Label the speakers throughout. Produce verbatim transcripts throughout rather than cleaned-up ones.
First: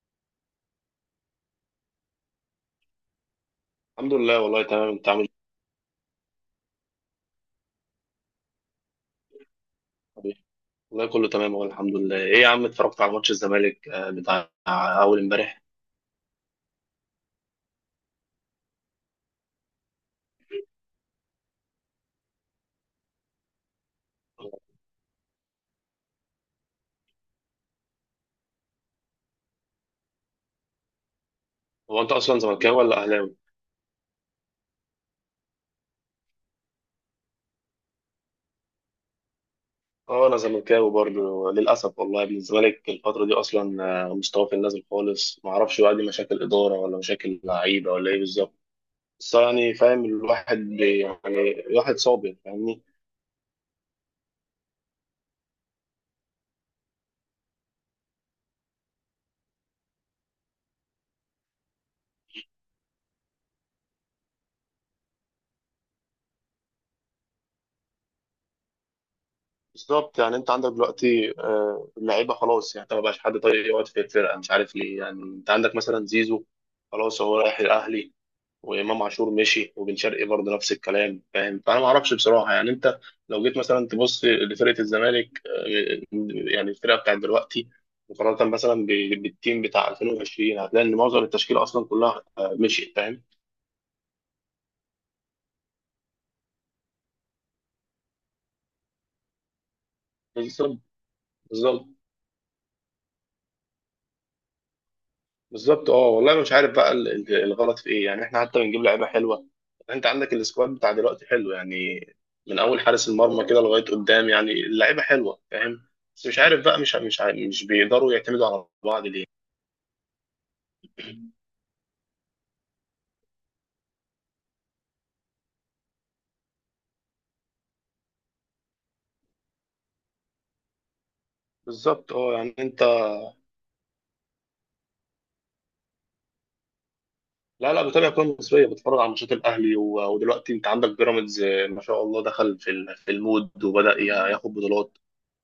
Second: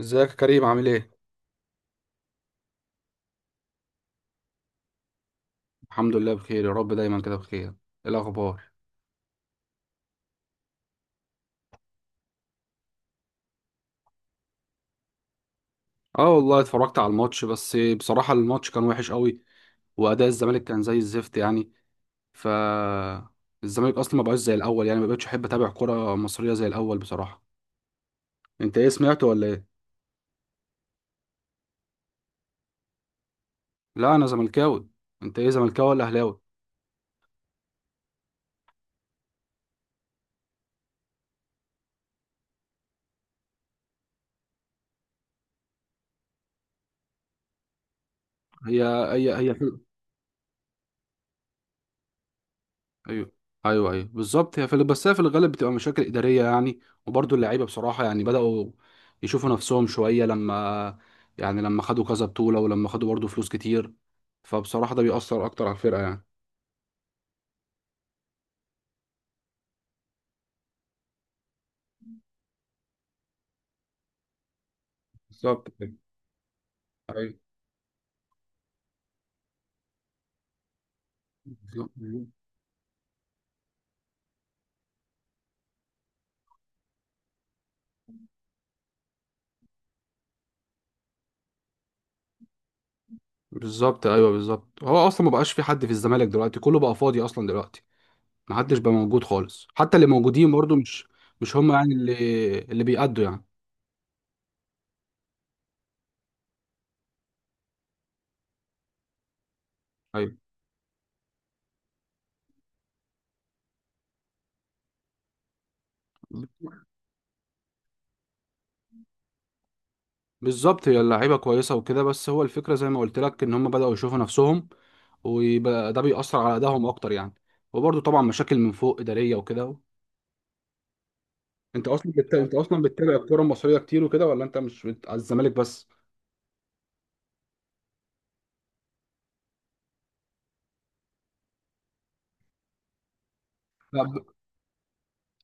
Speaker 1: ازيك يا كريم؟ عامل ايه؟
Speaker 2: الحمد لله، والله تمام. انت عامل
Speaker 1: الحمد لله، بخير يا رب. دايما كده بخير. ايه الاخبار؟
Speaker 2: ايه؟ والله كله تمام، والله الحمد لله. ايه يا عم، اتفرجت على ماتش الزمالك آه، بتاع اول امبارح.
Speaker 1: اه والله اتفرجت على الماتش، بس بصراحة الماتش كان وحش قوي واداء الزمالك كان زي الزفت يعني. ف الزمالك اصلا ما بقاش زي الاول، يعني ما بقتش احب اتابع كرة مصرية زي الاول بصراحة. انت ايه، سمعت ولا ايه؟
Speaker 2: هو انت اصلا زملكاوي ولا اهلاوي؟
Speaker 1: لا انا زملكاوي. انت ايه، زملكاوي ولا اهلاوي؟
Speaker 2: اه انا زملكاوي برضه للاسف، والله يا ابن الزمالك الفتره دي اصلا آه، مستواه في النازل خالص. ما اعرفش بقى دي مشاكل اداره ولا مشاكل لعيبه ولا ايه بالظبط.
Speaker 1: هي هي
Speaker 2: بس
Speaker 1: هي
Speaker 2: يعني فاهم، الواحد بي- يعني الواحد صابر، فاهمني؟
Speaker 1: ايوه، ايوه، ايوه، بالظبط. هي في ال- بس هي في الغالب بتبقى مشاكل اداريه يعني. وبرضه اللعيبه بصراحه يعني بداوا يشوفوا نفسهم شويه لما، يعني لما خدوا كذا بطوله ولما خدوا برضه فلوس كتير، فبصراحه ده بيأثر اكتر على الفرقه يعني.
Speaker 2: بالظبط. يعني انت عندك دلوقتي آه، اللعيبه خلاص، يعني انت ما بقاش حد طايق يقعد في الفرقه، مش عارف ليه. يعني انت
Speaker 1: بالظبط
Speaker 2: عندك
Speaker 1: كده،
Speaker 2: مثلا زيزو، خلاص
Speaker 1: ايوه
Speaker 2: هو رايح الاهلي، وامام عاشور مشي، وبن شرقي برضه نفس الكلام، فاهم؟ فانا ما
Speaker 1: بالظبط.
Speaker 2: اعرفش بصراحه. يعني انت لو جيت مثلا تبص لفرقه الزمالك آه، يعني الفرقه بتاعت دلوقتي مقارنه مثلا ب- بالتيم بتاع ألفين وعشرين، هتلاقي ان معظم التشكيله اصلا كلها آه، مشيت، فاهم؟
Speaker 1: بالظبط، ايوه بالظبط، هو اصلا ما بقاش في حد في الزمالك دلوقتي، كله بقى فاضي اصلا دلوقتي. ما حدش بقى موجود خالص، حتى اللي موجودين برضه
Speaker 2: بالظبط،
Speaker 1: مش، مش هم
Speaker 2: بالظبط،
Speaker 1: يعني اللي اللي بيأدوا يعني.
Speaker 2: بالظبط. اه والله أنا مش عارف بقى ال- ال- الغلط في ايه، يعني احنا حتى بنجيب لعيبه حلوه. انت عندك
Speaker 1: ايوه
Speaker 2: السكواد بتاع دلوقتي حلو، يعني من اول حارس المرمى كده لغايه قدام، يعني اللعيبه حلوه، فاهم؟ بس مش عارف بقى، مش مش عارف، مش بيقدروا يعتمدوا على بعض ليه.
Speaker 1: بالظبط، هي اللعيبه كويسه وكده، بس هو الفكره زي ما قلت لك ان هم بداوا يشوفوا نفسهم، ويبقى ده بيأثر على ادائهم اكتر يعني. وبرده طبعا مشاكل من فوق اداريه وكده. انت اصلا
Speaker 2: بالظبط. اه
Speaker 1: بت... انت
Speaker 2: يعني
Speaker 1: اصلا
Speaker 2: انت،
Speaker 1: بتتابع الكوره المصريه كتير وكده، ولا انت مش بت... على الزمالك بس؟
Speaker 2: لا لا، بتابع كوره مصريه، بتتفرج على ماتشات الاهلي و... ودلوقتي انت عندك بيراميدز آه، ما شاء الله دخل في ال- في المود، وبدا
Speaker 1: لا ب...
Speaker 2: يا- ياخد بطولات.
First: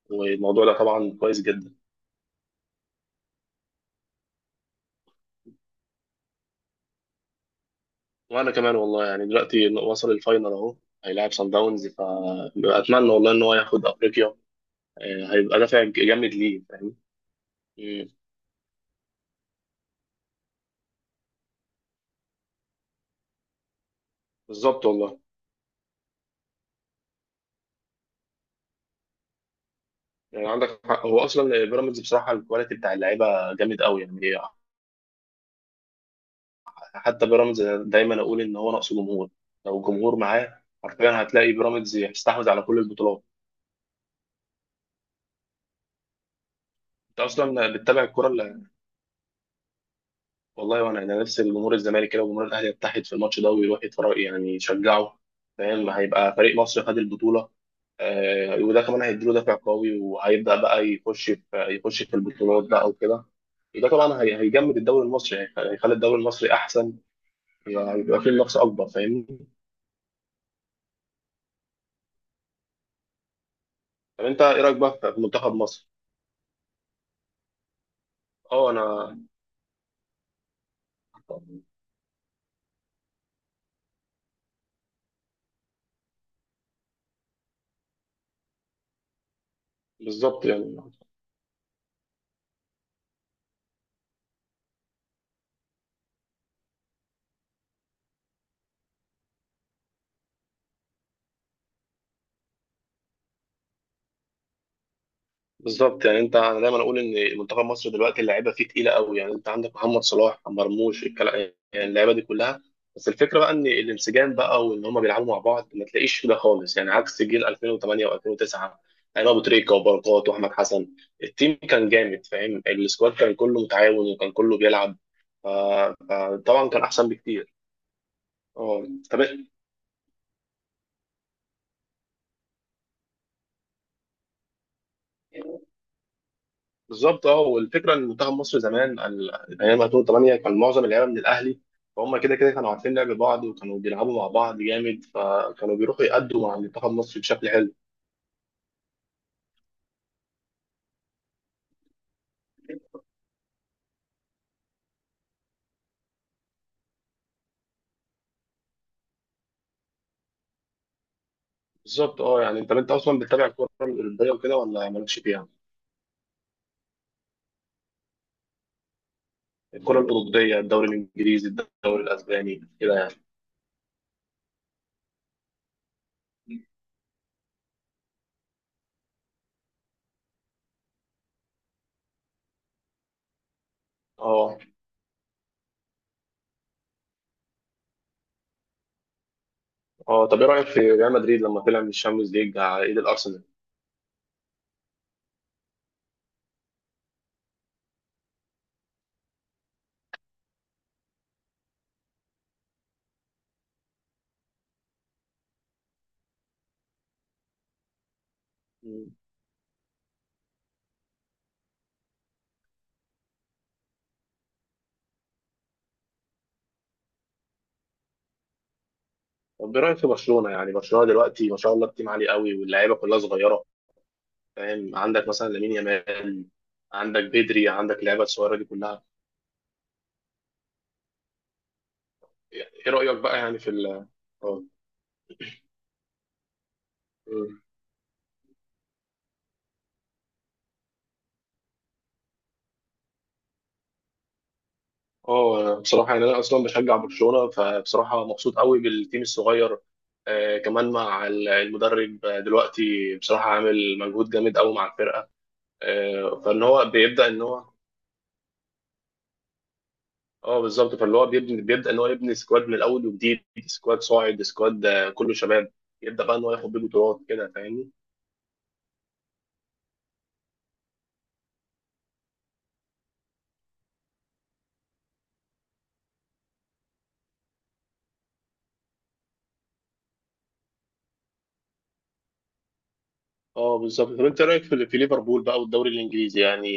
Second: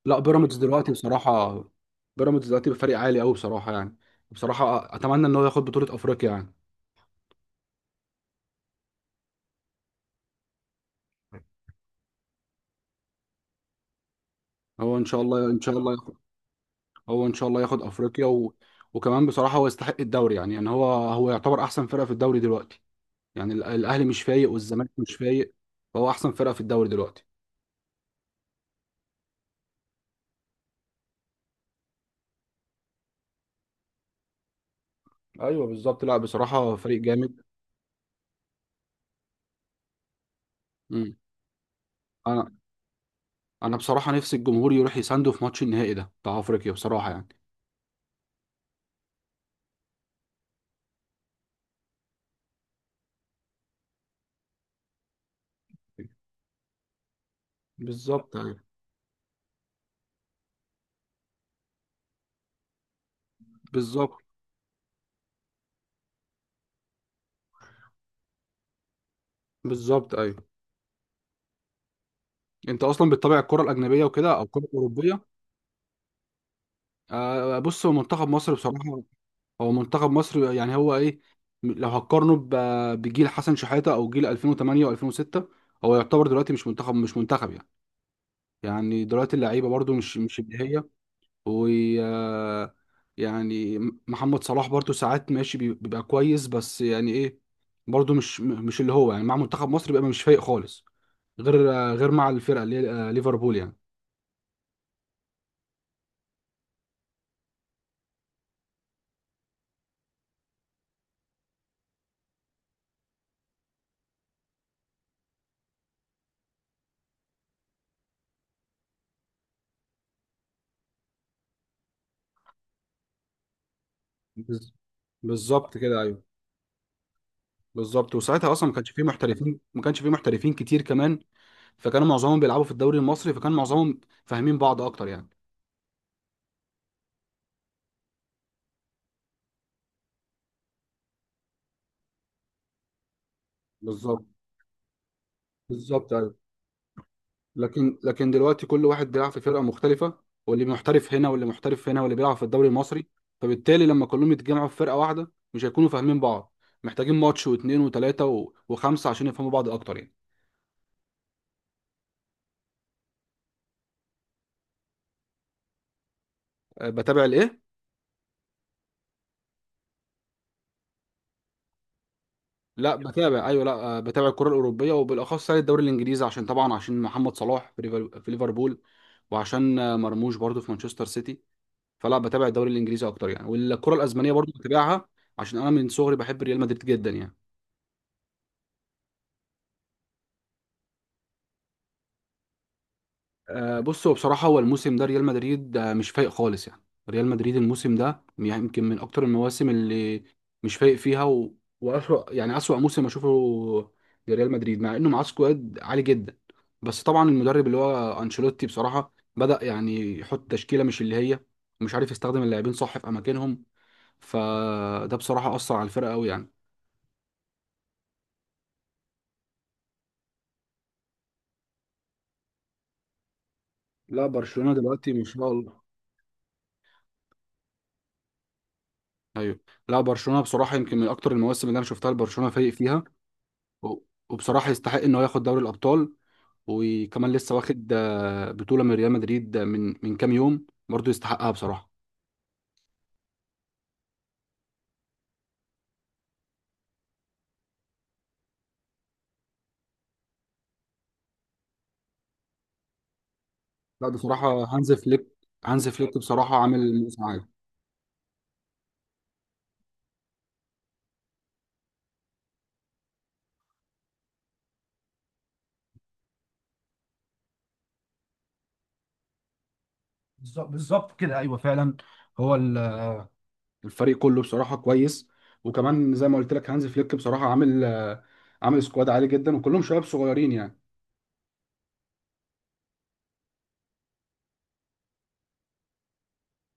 Speaker 1: لا، بيراميدز
Speaker 2: والموضوع ده
Speaker 1: دلوقتي
Speaker 2: طبعا كويس
Speaker 1: بصراحه،
Speaker 2: جدا.
Speaker 1: بيراميدز دلوقتي بفريق عالي قوي بصراحه يعني. بصراحه اتمنى ان هو ياخد بطوله افريقيا يعني.
Speaker 2: وانا كمان والله، يعني دلوقتي وصل الفاينل اهو، هيلاعب سان داونز، فاتمنى والله ان هو ياخد افريقيا.
Speaker 1: هو ان شاء
Speaker 2: آه،
Speaker 1: الله
Speaker 2: هيبقى
Speaker 1: ان شاء
Speaker 2: دافع
Speaker 1: الله ياخد...
Speaker 2: جامد ليه، فاهم؟
Speaker 1: هو ان شاء الله ياخد
Speaker 2: مم.
Speaker 1: افريقيا، و... وكمان بصراحه هو يستحق الدوري يعني. يعني هو هو يعتبر احسن فرقه في الدوري دلوقتي. يعني ال- الاهلي مش فايق
Speaker 2: بالظبط
Speaker 1: والزمالك مش
Speaker 2: والله.
Speaker 1: فايق، فهو احسن فرقه في الدوري دلوقتي.
Speaker 2: يعني عندك حق، هو اصلا بيراميدز بصراحه الكواليتي بتاع اللعيبه جامد قوي يعني.
Speaker 1: ايوه بالظبط، لا بصراحه فريق
Speaker 2: حتى
Speaker 1: جامد.
Speaker 2: بيراميدز دايما اقول ان هو ناقصه جمهور، لو الجمهور معاه
Speaker 1: مم.
Speaker 2: حرفيا هتلاقي بيراميدز يستحوذ
Speaker 1: انا
Speaker 2: على كل البطولات.
Speaker 1: انا بصراحه نفسي الجمهور يروح يسانده في ماتش النهائي ده بتاع افريقيا بصراحه
Speaker 2: انت
Speaker 1: يعني.
Speaker 2: اصلا بتتابع الكوره ولا؟ والله وانا، انا نفسي جمهور الزمالك كده وجمهور الاهلي يتحد في الماتش ده ويروح يتفرج، يعني يشجعه، فاهم؟ هيبقى فريق مصر خد البطوله.
Speaker 1: بالظبط
Speaker 2: آه
Speaker 1: ايوه،
Speaker 2: وده كمان هيديله دافع قوي، وهيبدا بقى يخش في يخش في البطولات بقى وكده. وده
Speaker 1: بالظبط،
Speaker 2: طبعا هي- هيجمد الدوري المصري، هيخ- هيخلي الدوري المصري احسن، هيبقى فيه منافسه اكبر، فاهمني؟
Speaker 1: بالظبط ايوه. انت اصلا بتتابع الكره الاجنبيه
Speaker 2: طب
Speaker 1: وكده،
Speaker 2: انت
Speaker 1: او الكره
Speaker 2: ايه رايك بقى في في
Speaker 1: الاوروبيه؟
Speaker 2: منتخب مصر؟
Speaker 1: آه بص، هو منتخب مصر
Speaker 2: اه
Speaker 1: بصراحه،
Speaker 2: انا
Speaker 1: هو منتخب مصر يعني هو ايه، لو هتقارنه ب- بجيل حسن شحاته او جيل ألفين وتمانية و2006، هو يعتبر دلوقتي مش منتخب، مش منتخب يعني. يعني دلوقتي اللعيبه برضو مش مش
Speaker 2: بالظبط
Speaker 1: اللي
Speaker 2: يعني.
Speaker 1: هي، و يعني محمد صلاح برضو ساعات ماشي بي- بيبقى كويس بس يعني ايه، برضو مش م- مش اللي هو يعني. مع منتخب مصر بيبقى مش فايق خالص، غير غير مع الفرقه اللي هي آه، ليفربول يعني.
Speaker 2: بالظبط يعني انت، انا دايما اقول ان منتخب مصر دلوقتي اللعيبه فيه تقيله قوي، يعني انت عندك محمد صلاح، مرموش، الكلام. يعني اللعيبه دي كلها، بس الفكره بقى ان الانسجام بقى وان هم بيلعبوا مع بعض ما تلاقيش ده خالص، يعني عكس جيل ألفين وتمنية و2009، ايام ابو تريكه وبركات واحمد حسن. التيم كان جامد، فاهم؟ السكواد كان كله متعاون وكان كله
Speaker 1: بز-
Speaker 2: بيلعب. ف-
Speaker 1: بالظبط كده، ايوه
Speaker 2: فطبعا كان احسن بكتير.
Speaker 1: بالظبط. وساعتها اصلا ما
Speaker 2: اه
Speaker 1: كانش فيه
Speaker 2: طب إيه؟
Speaker 1: محترفين، ما كانش فيه محترفين كتير كمان، فكانوا معظمهم بيلعبوا في الدوري المصري، فكان معظمهم فاهمين بعض اكتر يعني.
Speaker 2: بالظبط. اه والفكره ان منتخب مصر زمان ال- ايام ألفين وتمنية كان معظم اللعيبه من الاهلي، فهم كده كده كانوا عارفين لعب بعض، وكانوا بيلعبوا
Speaker 1: بالظبط،
Speaker 2: مع بعض جامد، فكانوا بيروحوا
Speaker 1: بالظبط.
Speaker 2: يأدوا مع منتخب مصر بشكل حلو.
Speaker 1: لكن لكن دلوقتي كل واحد بيلعب في فرقه مختلفه، واللي محترف هنا واللي محترف هنا واللي بيلعب في الدوري المصري، فبالتالي لما كلهم يتجمعوا في فرقه واحده مش هيكونوا فاهمين بعض. محتاجين ماتش واثنين وثلاثه و- وخمسه عشان يفهموا بعض اكتر يعني.
Speaker 2: بالظبط. اه يعني انت انت اصلا بتتابع الكره الاوروبيه وكده ولا مالكش فيها؟
Speaker 1: أه، بتابع الايه؟
Speaker 2: الكره الاوروبيه، الدوري الانجليزي، الدوري الاسباني، كده
Speaker 1: لا
Speaker 2: يعني.
Speaker 1: بتابع، ايوه، لا. أه، بتابع الكره الاوروبيه وبالاخص يعني الدوري الانجليزي، عشان طبعا عشان محمد صلاح في ليفر- في ليفربول، وعشان آه، مرموش برضو في مانشستر سيتي. فلا، بتابع الدوري الانجليزي اكتر يعني، والكره الاسبانيه برضو
Speaker 2: اه.
Speaker 1: بتابعها، عشان انا من صغري بحب ريال مدريد جدا يعني.
Speaker 2: اه طب ايه رايك في ريال مدريد لما طلع من الشامبيونز ليج على ايد الارسنال؟
Speaker 1: آه، بص هو بصراحة، هو الموسم ده ريال مدريد آه، مش فايق خالص يعني. ريال مدريد الموسم ده يعني يمكن من أكتر المواسم اللي مش فايق فيها، و... وأسوأ يعني، أسوأ موسم أشوفه لريال مدريد، مع إنه معاه سكواد عالي جدا. بس طبعا المدرب اللي هو أنشيلوتي بصراحة
Speaker 2: مم.
Speaker 1: بدأ يعني يحط تشكيلة مش اللي هي، مش عارف يستخدم اللاعبين صح في أماكنهم، فده بصراحة أثر على الفرقة أوي يعني.
Speaker 2: طب ايه رايك في برشلونه؟ يعني برشلونه دلوقتي ما شاء الله التيم عالي قوي، واللعيبه كلها صغيره،
Speaker 1: لا برشلونة
Speaker 2: فاهم؟
Speaker 1: دلوقتي ما
Speaker 2: عندك مثلا
Speaker 1: شاء الله،
Speaker 2: لامين يامال، عندك بدري، عندك لعيبه الصغيره دي كلها.
Speaker 1: ايوه. لا برشلونه بصراحه يمكن من اكتر المواسم اللي انا شفتها لبرشلونه فايق
Speaker 2: ايه
Speaker 1: فيها،
Speaker 2: رايك بقى يعني في
Speaker 1: و-
Speaker 2: ال اه.
Speaker 1: وبصراحة يستحق إن هو ياخد دوري الأبطال. وكمان لسه
Speaker 2: مم.
Speaker 1: واخد آه، بطولة من ريال مدريد، آه، من من كام يوم برضه، يستحقها بصراحة.
Speaker 2: اه أنا بصراحه يعني، انا اصلا بشجع برشلونه، فبصراحه مبسوط قوي بالتيم الصغير. آه كمان مع ال- المدرب آه، دلوقتي بصراحه عامل
Speaker 1: لا
Speaker 2: مجهود
Speaker 1: بصراحة
Speaker 2: جامد قوي مع
Speaker 1: هانز فليك،
Speaker 2: الفرقه.
Speaker 1: هانز فليك
Speaker 2: آه
Speaker 1: بصراحة
Speaker 2: فان هو
Speaker 1: عامل موسم
Speaker 2: بيبدا ان
Speaker 1: عالي.
Speaker 2: هو، اه بالظبط، فاللي هو بيبني بيبدا ان هو يبني سكواد من الاول وجديد، سكواد صاعد، سكواد آه، كله شباب، يبدا بقى ان هو ياخد بيه بطولات كده، فاهمني؟
Speaker 1: بالظبط، بالظبط كده، ايوه فعلا. هو ال... الفريق كله بصراحة كويس. وكمان زي ما قلت لك، هانز فليك بصراحة عامل آه، عامل سكواد عالي جدا، وكلهم شباب صغيرين يعني.
Speaker 2: اه بالظبط. طب انت رايك في في ليفربول بقى والدوري الانجليزي، يعني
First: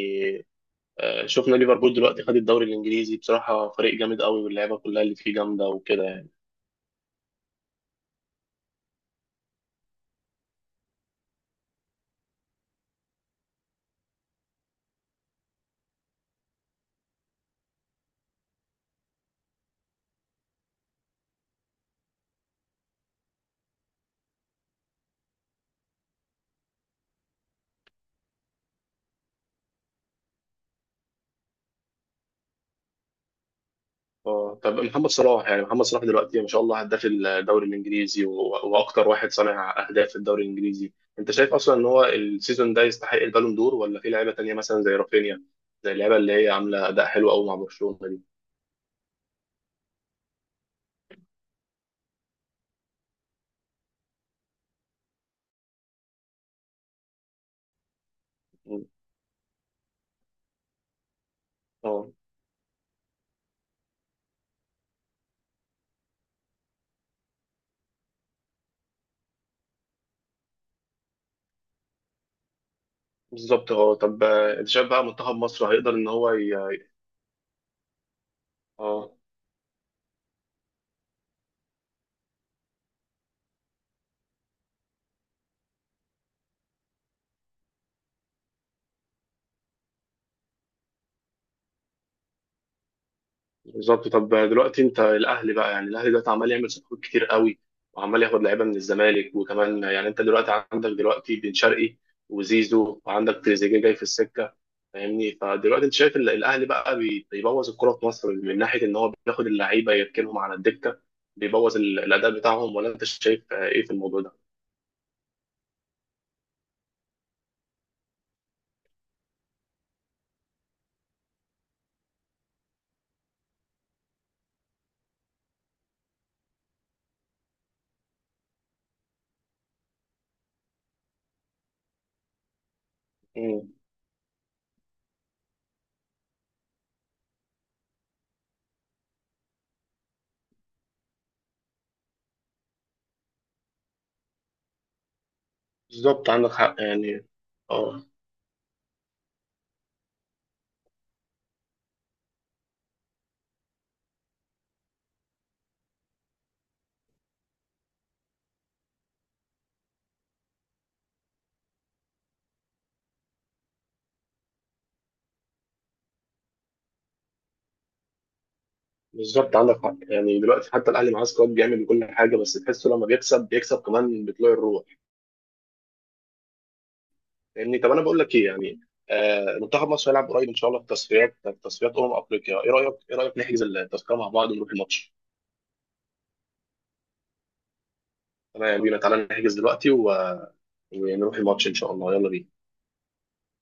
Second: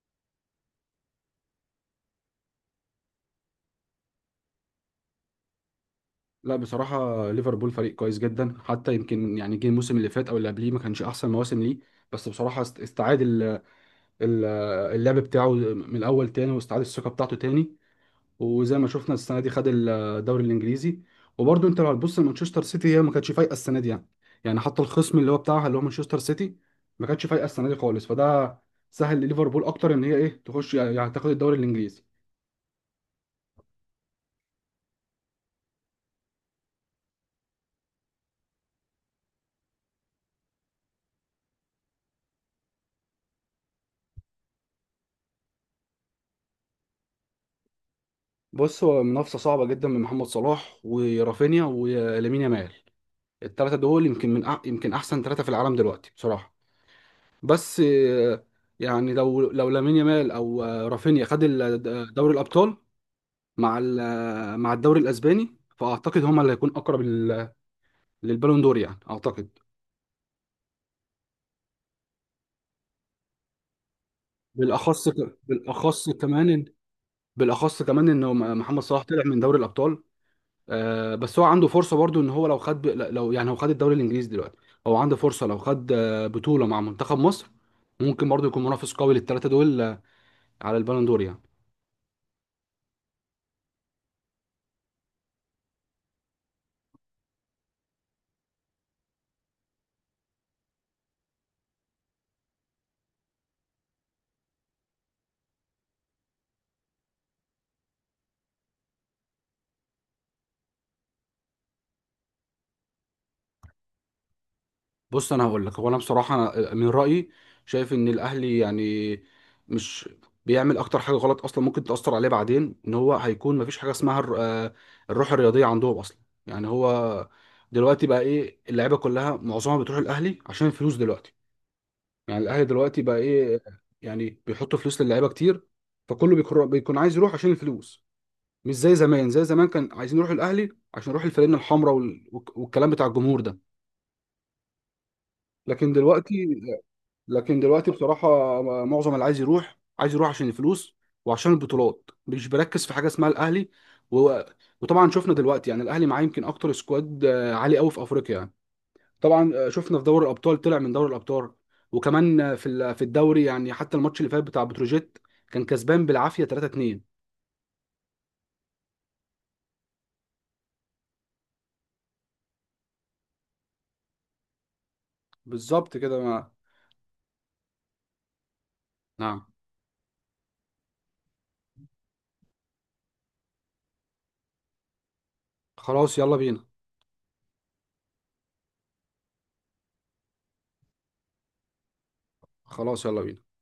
Speaker 2: آه، شفنا ليفربول دلوقتي خد الدوري الانجليزي، بصراحه فريق جامد قوي واللعيبه كلها اللي فيه جامده وكده يعني.
Speaker 1: لا بصراحة ليفربول فريق كويس جدا، حتى يمكن يعني جه الموسم اللي فات أو اللي قبليه ما كانش أحسن مواسم ليه، بس بصراحة است- استعاد ال- اللعب بتاعه من الاول تاني، واستعاد الثقه بتاعته تاني، وزي ما شفنا السنه دي خد الدوري الانجليزي. وبرده انت لو هتبص لمانشستر سيتي هي ما كانتش فايقه السنه دي يعني، يعني حتى الخصم اللي هو بتاعها، اللي هو مانشستر سيتي، ما كانتش فايقه السنه دي خالص، فده سهل لليفربول اكتر ان هي ايه تخش يعني، تاخد الدوري الانجليزي.
Speaker 2: اه طب محمد صلاح، يعني محمد صلاح دلوقتي ما شاء الله هداف الدوري الانجليزي و- واكتر واحد صانع اهداف في الدوري الانجليزي، انت شايف اصلا ان هو السيزون ده يستحق البالون دور، ولا في لعيبه تانيه مثلا زي رافينيا، زي اللعيبه اللي هي عامله اداء حلو قوي مع برشلونه دي؟
Speaker 1: بص هو منافسه صعبه جدا من محمد صلاح ورافينيا ولامين يامال، الثلاثه دول يمكن من أح يمكن احسن ثلاثه في العالم دلوقتي بصراحه. بس آه، يعني لو لو لامين يامال او آه، رافينيا خد
Speaker 2: اه
Speaker 1: ال- دوري الابطال، مع ال- آه، مع الدوري الاسباني، فاعتقد هما اللي هيكون اقرب لل- للبالون دور يعني، اعتقد.
Speaker 2: بالظبط. اه طب آه، انت شايف بقى
Speaker 1: بالاخص
Speaker 2: منتخب
Speaker 1: ك-
Speaker 2: مصر هيقدر ان
Speaker 1: بالاخص
Speaker 2: هو ي...
Speaker 1: كمان إن- بالاخص كمان انه م- محمد صلاح
Speaker 2: اه
Speaker 1: طلع من دوري الابطال. آه، بس هو عنده فرصه برضو ان هو لو خد ب- لو يعني هو خد الدوري الانجليزي دلوقتي، هو عنده فرصه لو خد آه، بطوله مع منتخب مصر، ممكن برضو يكون منافس قوي للثلاثه دول آه، على البالون دور يعني.
Speaker 2: بالظبط. طب دلوقتي انت الاهلي بقى، يعني الاهلي دلوقتي عمال يعمل صفقات كتير قوي وعمال ياخد لعيبه من الزمالك، وكمان يعني انت دلوقتي عندك دلوقتي بن شرقي وزيزو وعندك تريزيجيه جاي في السكه، فاهمني؟ فدلوقتي انت شايف ال- الاهلي بقى بي- بيبوظ الكره في مصر من ناحيه ان هو بياخد اللعيبه يركنهم على الدكه، بيبوظ ال- الاداء بتاعهم، ولا انت شايف آه، ايه في الموضوع ده؟
Speaker 1: بص انا هقول لك، هو انا بصراحه، أنا من رايي شايف ان الاهلي يعني مش بيعمل اكتر حاجه غلط اصلا، ممكن تاثر عليه بعدين، ان هو هيكون مفيش حاجه اسمها الر- آه، الروح الرياضيه عندهم اصلا. يعني هو دلوقتي بقى ايه، اللعيبه كلها معظمها بتروح الاهلي عشان الفلوس دلوقتي. يعني الاهلي دلوقتي بقى ايه،
Speaker 2: مم.
Speaker 1: يعني بيحط فلوس للعيبه كتير، فكله بيكون بيكون عايز يروح عشان الفلوس. مش زي زمان، زي زمان كان عايزين يروحوا الاهلي عشان يروحوا الفانلة الحمراء وال- والكلام بتاع الجمهور ده، لكن
Speaker 2: بالظبط عندك
Speaker 1: دلوقتي،
Speaker 2: حق يعني.
Speaker 1: لكن دلوقتي
Speaker 2: اه
Speaker 1: بصراحة معظم اللي عايز يروح، عايز يروح عشان الفلوس وعشان البطولات، مش بركز في حاجة اسمها الأهلي، و... وطبعا شفنا دلوقتي يعني الأهلي معاه يمكن أكتر سكواد آه، عالي قوي في أفريقيا يعني. طبعا آه، شفنا في دوري الأبطال طلع من دوري الأبطال، وكمان آه، في ال- في الدوري يعني، حتى الماتش اللي فات بتاع بتروجيت كان كسبان بالعافية تلاتة اتنين.
Speaker 2: بالظبط عندك حق، يعني دلوقتي حتى الاهلي معاه سكواد جامد وكل حاجه، بس تحسه لما بيكسب بيكسب كمان بطلوع الروح،
Speaker 1: بالظبط كده. ما...
Speaker 2: فاهمني؟ طب انا بقول لك ايه يعني،
Speaker 1: نعم،
Speaker 2: آه منتخب مصر هيلعب قريب ان شاء الله في تصفيات، في تصفيات امم افريقيا، ايه رايك، ايه رايك نحجز التذكره مع بعض ونروح الماتش؟
Speaker 1: خلاص يلا بينا.
Speaker 2: تمام يلا بينا، تعالى نحجز دلوقتي و... ونروح الماتش ان شاء الله، يلا بينا.
Speaker 1: خلاص يلا بينا.